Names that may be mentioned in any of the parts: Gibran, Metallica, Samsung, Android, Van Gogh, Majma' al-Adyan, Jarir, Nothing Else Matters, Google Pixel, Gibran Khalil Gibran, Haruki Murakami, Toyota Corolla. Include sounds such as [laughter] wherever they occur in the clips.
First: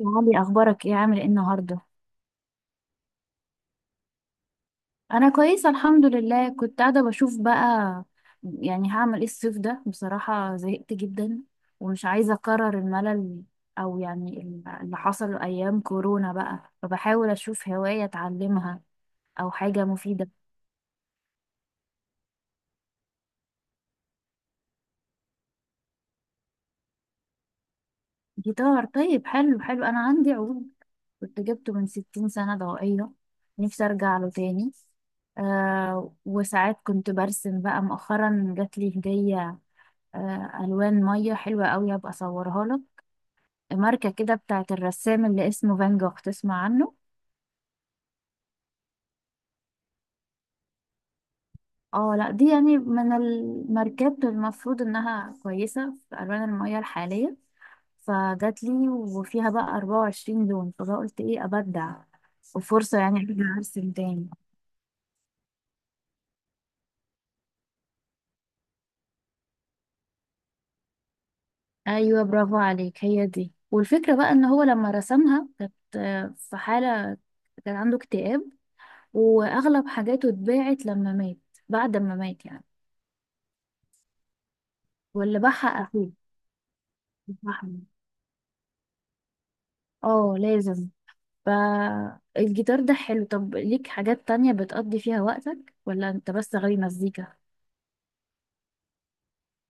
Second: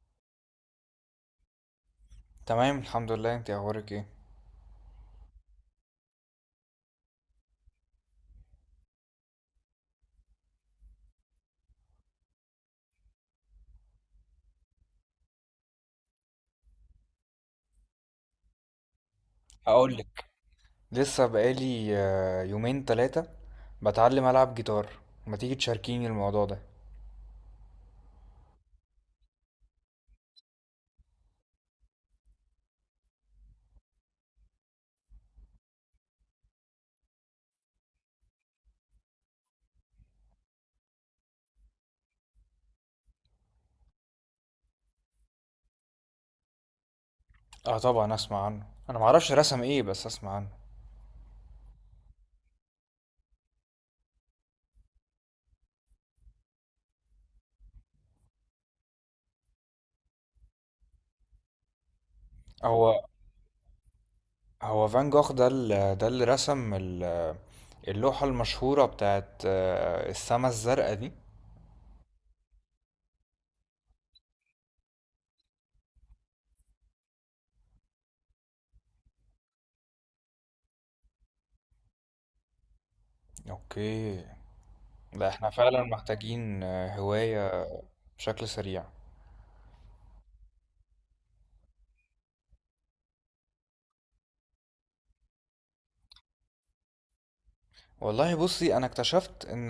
يا علي، اخبارك ايه؟ عامل ايه النهارده؟ تمام الحمد لله، انت اخبارك ايه؟ انا كويسه الحمد لله. كنت قاعده بشوف بقى. يعني هعمل ايه الصيف ده؟ بصراحه زهقت جدا ومش عايزه اكرر الملل، او يعني اللي حصل ايام كورونا، بقى فبحاول اشوف هوايه اتعلمها او حاجه هقول لك، مفيده. لسه بقالي يومين تلاتة بتعلم العب جيتار. ما تيجي تشاركيني الموضوع ده؟ جيتار؟ طيب، حلو حلو، انا عندي عود كنت جبته من 60 سنه ضوئيه. نفسي ارجع له تاني. آه، وساعات كنت برسم بقى مؤخرا، جات لي هديه. الوان ميه حلوه قوي، هبقى اصورها لك. ماركه كده بتاعت الرسام اللي اسمه فان جوخ، تسمع عنه؟ اه طبعا اسمع عنه، انا معرفش رسم ايه بس اسمع عنه. اه لا، دي يعني من الماركات المفروض انها كويسه في الوان الميه الحاليه. فجات لي وفيها بقى 24 لون، فبقى قلت ايه؟ ابدع، وفرصه هو يعني ارجع ارسم تاني. هو فان جوخ ده ده اللي رسم اللوحة المشهورة بتاعت السما الزرقاء دي. ايوه، برافو عليك، هي دي. والفكره بقى ان هو لما رسمها كانت في حاله، كان عنده اكتئاب. واغلب حاجاته اتباعت لما مات، بعد ما مات يعني. اوكي، لا ولا احنا بحق فعلا اخوه، محتاجين بحقه. هواية بشكل سريع. اه، لازم. ف الجيتار ده حلو. طب ليك حاجات تانية بتقضي فيها وقتك، ولا انت بس غاوي مزيكا؟ والله بصي، انا اكتشفت ان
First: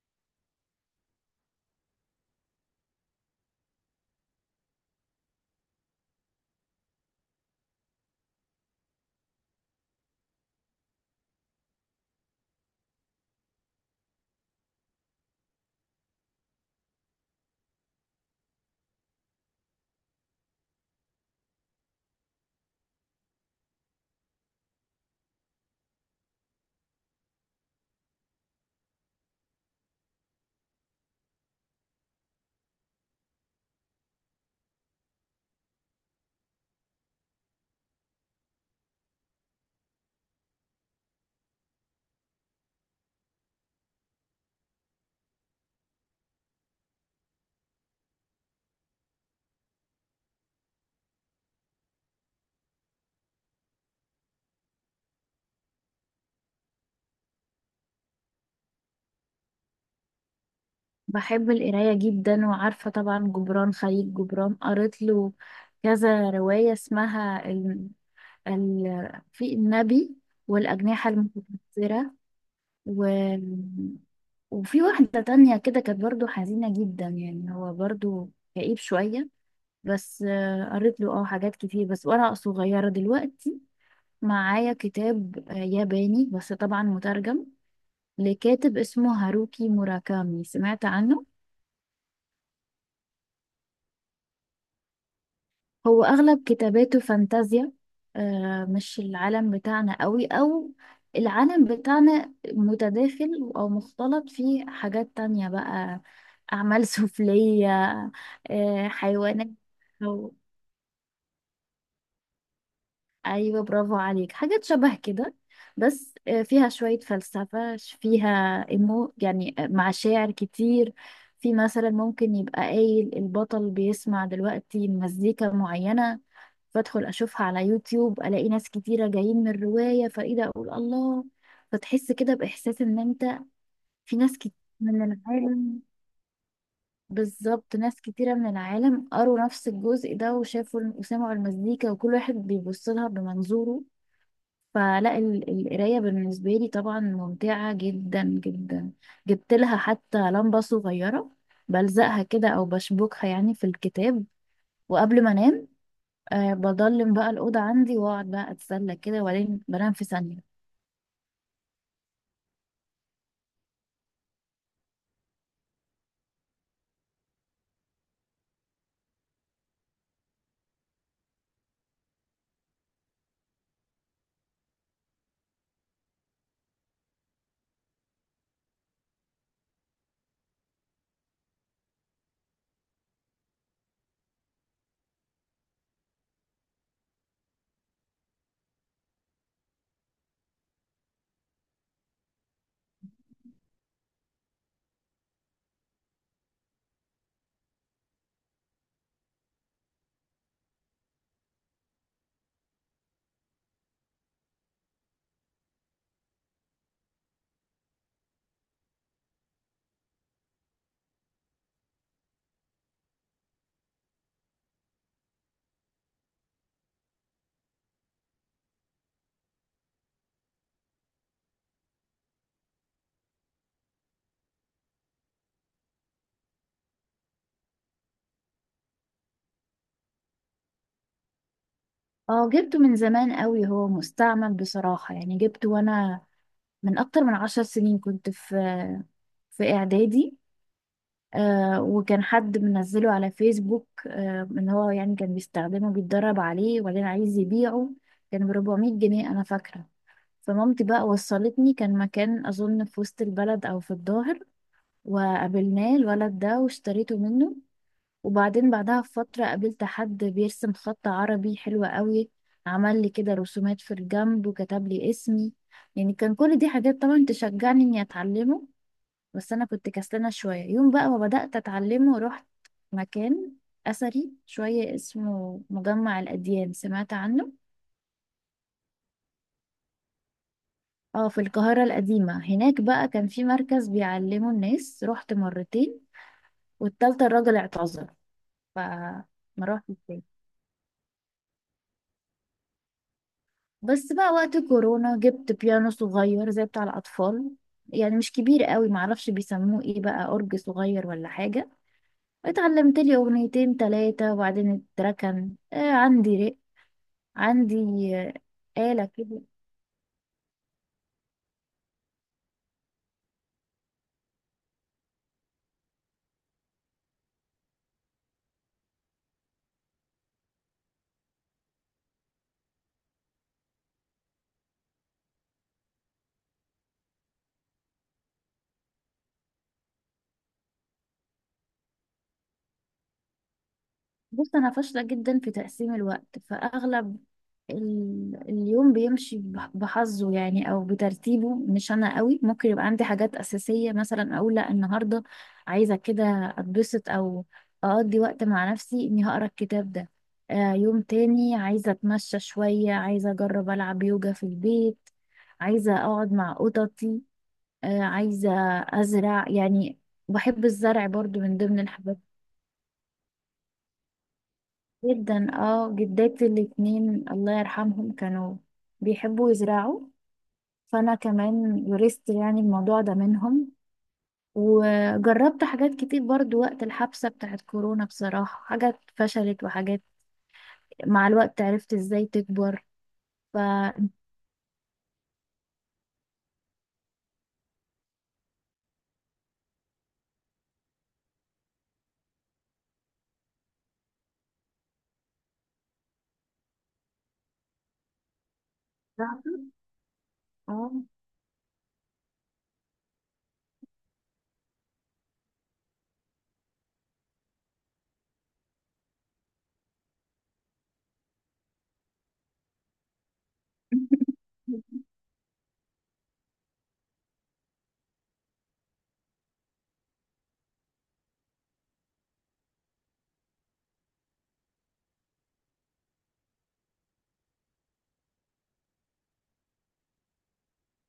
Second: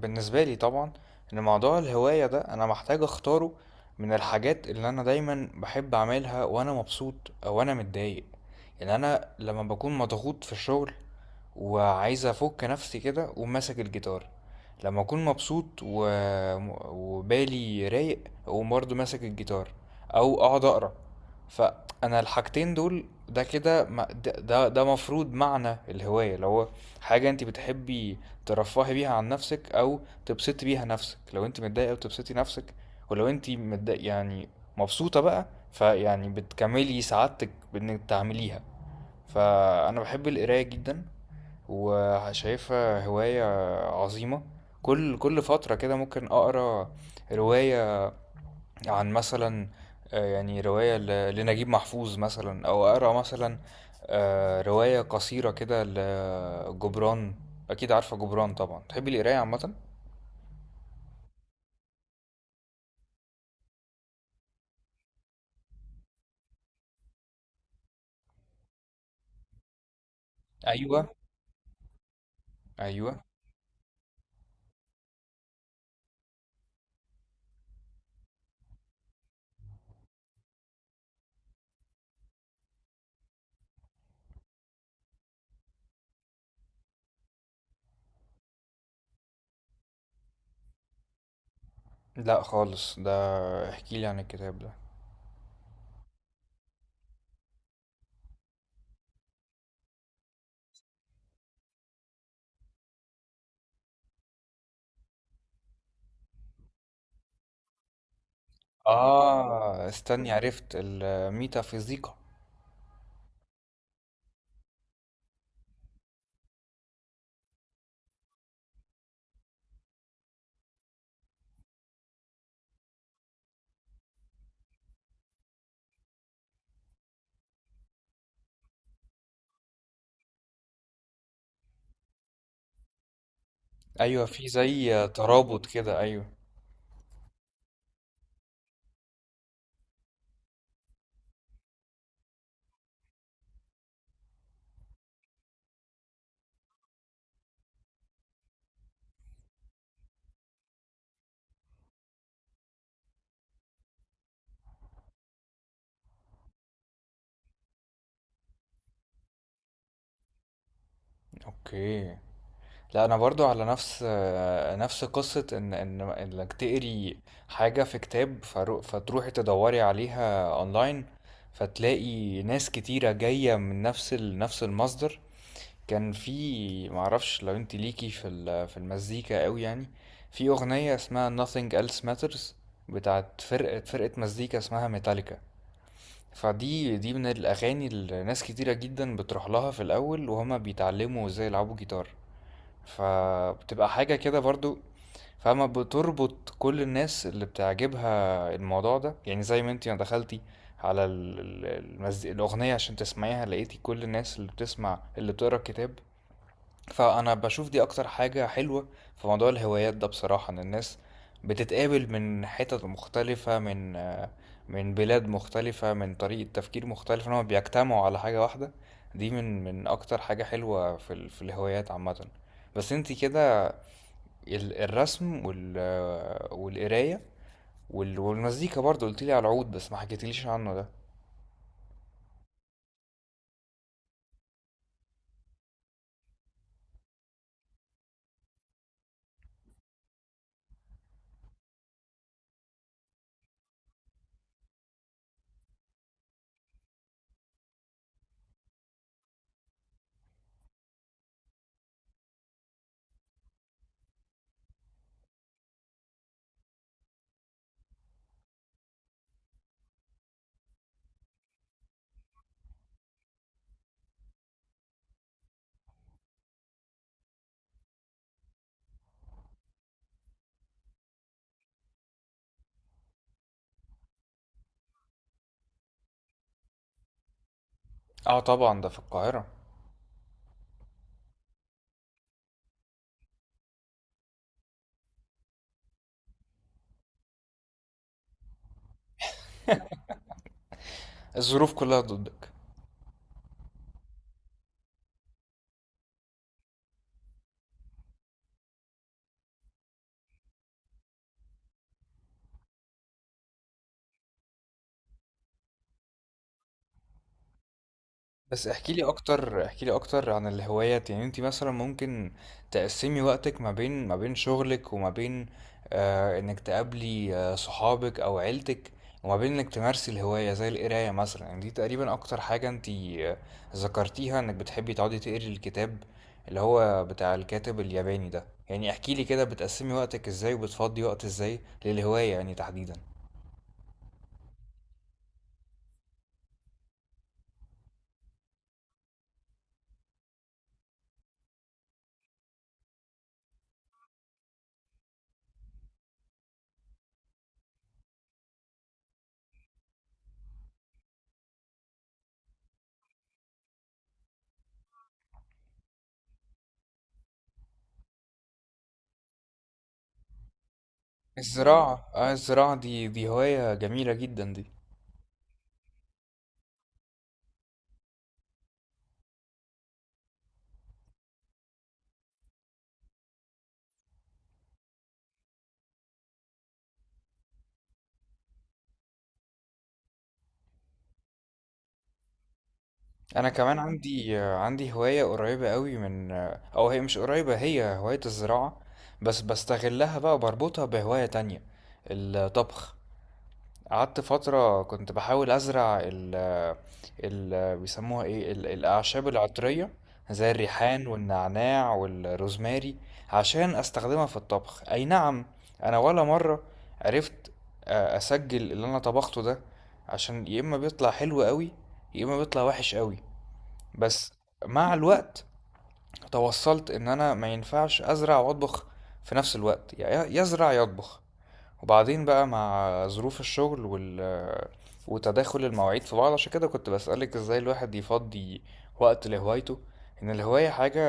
بالنسبه لي طبعا ان موضوع الهوايه ده انا محتاج اختاره من الحاجات اللي انا دايما بحب اعملها وانا مبسوط او انا متضايق. يعني انا لما بكون مضغوط في الشغل وعايز افك نفسي كده اقوم ماسك الجيتار، لما اكون مبسوط وبالي رايق اقوم برضه ماسك الجيتار او اقعد اقرا. فانا الحاجتين دول ده كده ده مفروض معنى الهوايه، اللي هو حاجة انت بتحبي ترفهي بيها عن نفسك، او تبسطي بيها نفسك. لو انت متضايقة بتبسطي نفسك، ولو انت متضايق يعني مبسوطة بقى فيعني بتكملي سعادتك بانك تعمليها. فانا بحب القراية جدا وشايفها هواية عظيمة. كل فترة كده ممكن اقرا رواية عن مثلا، يعني رواية لنجيب محفوظ مثلا، أو أقرأ مثلا رواية قصيرة كده لجبران. أكيد عارفة جبران طبعا، تحبي القراية عامة؟ بحب القراية جدا، وعارفة طبعا جبران خليل جبران، قريت له كذا رواية اسمها في النبي والأجنحة أيوة، المتكسرة، و... أيوة. وفي واحدة تانية كده كانت برضو حزينة جدا، يعني هو برضو كئيب شوية. بس قريت له حاجات كتير. بس ورقة صغيرة دلوقتي معايا كتاب ياباني، بس طبعا مترجم، لكاتب اسمه هاروكي موراكامي. سمعت عنه؟ لا خالص ده، احكيلي عن الكتاب ده. هو أغلب كتاباته فانتازيا، مش العالم بتاعنا قوي، أو العالم بتاعنا متداخل أو مختلط، فيه حاجات تانية بقى. أعمال [laughs] سفلية، حيوانات. آه استني، عرفت الميتافيزيقا. ايوه، برافو عليك، حاجات شبه كده. بس فيها شوية فلسفة، فيها إيمو يعني، مع شاعر كتير. في مثلا ممكن يبقى قايل البطل بيسمع دلوقتي مزيكا معينة، فادخل اشوفها على يوتيوب، الاقي ناس كتيرة جايين من الرواية، فايه ده؟ اقول الله. فتحس كده باحساس ان انت في أيوة، ناس في كتير من زي ترابط العالم، كده، أيوة. بالظبط، ناس كتيرة من العالم قروا نفس الجزء ده وشافوا وسمعوا المزيكا، وكل واحد بيبص لها بمنظوره. فلا القراية بالنسبة لي طبعا ممتعة جدا جدا، جبت لها حتى لمبة صغيرة بلزقها كده أو بشبكها يعني في الكتاب، وقبل ما أنام بضلم بقى الأوضة عندي وأقعد بقى أتسلى كده، وبعدين بنام في ثانية. أوكي، لا انا برضو على نفس نفس قصة ان ان انك تقري حاجة في كتاب فتروحي تدوري عليها اونلاين فتلاقي ناس كتيرة جاية من نفس نفس المصدر. كان في معرفش لو انت ليكي في في المزيكا قوي، يعني في اغنية اسمها Nothing Else Matters بتاعت فرقة مزيكا اسمها ميتاليكا. فدي من الاغاني اللي ناس كتيرة جدا بتروح لها في الاول وهما بيتعلموا ازاي يلعبوا جيتار. فبتبقى حاجة كده برضو، فاهمة، بتربط كل الناس اللي بتعجبها الموضوع ده. يعني زي ما انتي ما دخلتي على الأغنية عشان تسمعيها لقيتي كل الناس اللي بتسمع اللي بتقرا الكتاب. فأنا باشوف دي أكتر حاجة حلوة في موضوع الهوايات ده بصراحة، إن الناس بتتقابل من حتت مختلفة، من من بلاد مختلفة، من طريقة تفكير مختلفة، إنهم بيجتمعوا على حاجة واحدة. دي من أكتر حاجة حلوة في في الهوايات عامة. بس انتي كده الرسم وال آه، والقراية وال- والمزيكا برضه قلتيلي على العود بس ما حكيتليش عنه ده. اه، جبته من زمان قوي، هو مستعمل بصراحة. يعني جبته وأنا من أكتر من 10 سنين، كنت في إعدادي. وكان حد منزله على فيسبوك، ان هو يعني كان بيستخدمه بيتدرب عليه، وبعدين عايز يبيعه. كان ب 400 جنيه انا فاكره. فمامتي بقى وصلتني، كان مكان اظن في وسط البلد او في الظاهر، وقابلناه الولد ده واشتريته منه. وبعدين بعدها بفتره قابلت حد بيرسم خط عربي حلو قوي، عمل لي كده رسومات في الجنب وكتب لي اسمي. يعني كان كل دي حاجات طبعا تشجعني اني اتعلمه. بس انا كنت كسلانه شويه. يوم بقى ما بدات اتعلمه، رحت مكان اثري شويه اسمه مجمع الاديان. سمعت عنه؟ اه طبعا، ده في القاهرة. اه، في القاهره القديمه، هناك بقى كان في مركز بيعلموا الناس. رحت مرتين، والتالتة الراجل اعتذر، فما روحتش تاني. الظروف كلها ضدك. بس بقى وقت كورونا جبت بيانو صغير زي بتاع الاطفال، يعني مش كبير قوي، معرفش بيسموه ايه بقى، اورج صغير ولا حاجه. اتعلمت لي اغنيتين تلاتة وبعدين اتركن. عندي رق، عندي بس احكي لي آلة كده. اكتر، احكي لي اكتر عن الهوايات. يعني انت مثلا ممكن تقسمي وقتك ما بين شغلك وما بين انك تقابلي صحابك او عيلتك، وما بين انك تمارسي الهواية زي القراية مثلا. يعني دي تقريبا اكتر حاجة انت آه، ذكرتيها انك بتحبي تقعدي تقري الكتاب اللي هو بتاع الكاتب الياباني ده. يعني احكي لي كده بتقسمي وقتك ازاي وبتفضي وقت ازاي للهواية يعني تحديدا. بص، أنا فاشلة جدا في تقسيم الوقت. فأغلب اليوم بيمشي بحظه يعني، أو بترتيبه، مش أنا قوي. ممكن يبقى عندي حاجات أساسية مثلا، أقول لأ النهاردة عايزة كده أتبسط، أو أقضي وقت مع نفسي إني هقرأ الكتاب ده. يوم تاني عايزة أتمشى شوية، عايزة أجرب ألعب يوجا في البيت، عايزة أقعد مع قططي، عايزة أزرع يعني. بحب الزرع برضو من ضمن الزراعة، الحاجات آه الزراعة دي، دي هواية جميلة جدا دي. جدا. اه جداتي الاتنين الله يرحمهم كانوا بيحبوا يزرعوا، فانا كمان ورثت يعني الموضوع ده منهم. وجربت حاجات كتير برضو وقت الحبسة بتاعت كورونا بصراحة، حاجات فشلت، وحاجات مع الوقت عرفت ازاي تكبر. انا ف كمان عندي هواية قريبة قوي من، او هي مش قريبة، هي هواية الزراعة بس بستغلها بقى، بربطها بهواية تانية، الطبخ. قعدت فترة كنت بحاول ازرع ال ال بيسموها ايه الاعشاب العطرية زي اه الريحان والنعناع والروزماري عشان استخدمها في الطبخ. اي نعم، انا ولا مرة عرفت اسجل اللي انا طبخته ده، عشان يا اما بيطلع حلو قوي يا اما بيطلع وحش قوي. بس [laughs] مع الوقت توصلت ان انا ما ينفعش ازرع واطبخ في نفس الوقت، يعني يزرع يطبخ. وبعدين بقى مع ظروف الشغل وتداخل المواعيد في بعض، عشان كده كنت بسألك ازاي الواحد يفضي وقت لهوايته. ان الهواية حاجة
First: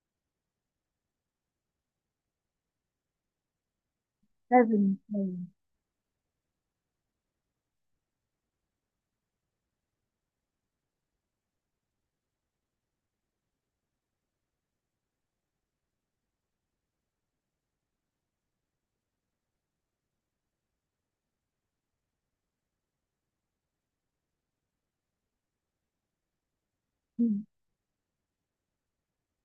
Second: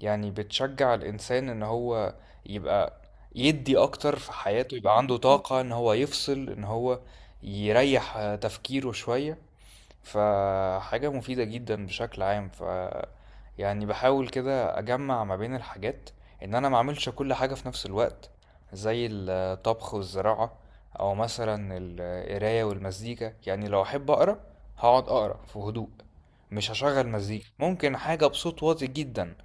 يعني بتشجع الانسان ان هو يبقى يدي اكتر في حياته، لازم يبقى عنده لازم. طاقة ان هو يفصل، ان هو يريح تفكيره شوية. فحاجة مفيدة جدا بشكل عام. ف يعني بحاول كده اجمع ما بين الحاجات، ان انا ما اعملش كل حاجة في نفس الوقت زي الطبخ والزراعة، او مثلا القراية والمزيكا. يعني لو احب اقرا هقعد اقرا في هدوء، مش هشغل مزيكا، ممكن حاجة بصوت واطي جدا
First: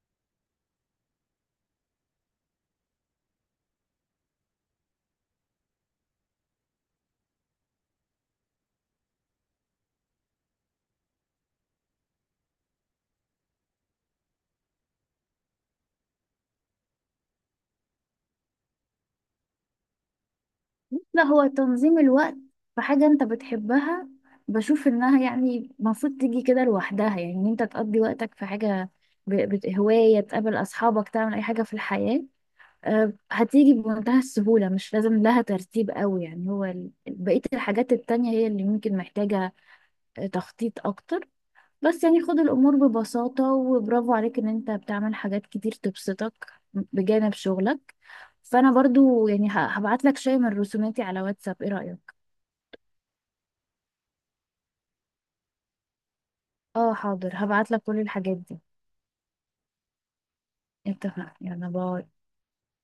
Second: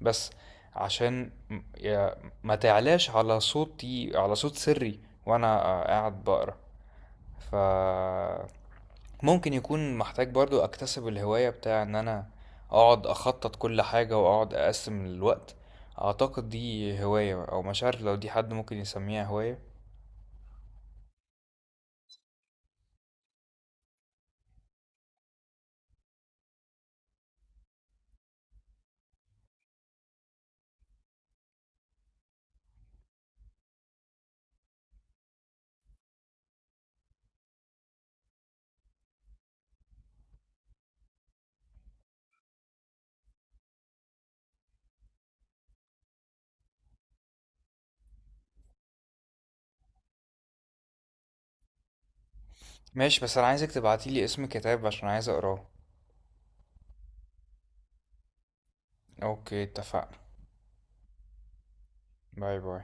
بس عشان ما تعلاش على صوتي على صوت سري وانا قاعد بقرا. ف ممكن يكون محتاج برضو اكتسب الهواية بتاع ان انا اقعد اخطط كل حاجة واقعد اقسم الوقت. اعتقد دي هواية، او مش عارف لو دي حد ممكن يسميها هواية. لا، هو تنظيم الوقت في حاجة انت بتحبها، بشوف انها يعني المفروض تيجي كده لوحدها. يعني ان انت تقضي وقتك في حاجة، هواية، تقابل اصحابك، تعمل اي حاجة في الحياة، هتيجي بمنتهى السهولة. مش لازم لها ترتيب قوي. يعني هو بقية الحاجات التانية هي اللي ممكن محتاجة تخطيط اكتر. بس يعني خد الامور ببساطة، وبرافو عليك ان انت بتعمل حاجات كتير تبسطك بجانب شغلك. فانا برضو يعني هبعت لك شيء من رسوماتي على واتساب، ايه رأيك؟ ماشي، بس انا عايزك تبعتيلي اسم كتاب عشان عايز اقراه. اه حاضر، هبعت لك كل الحاجات دي. اوكي، اتفقنا. اتفقنا، يلا باي. باي باي.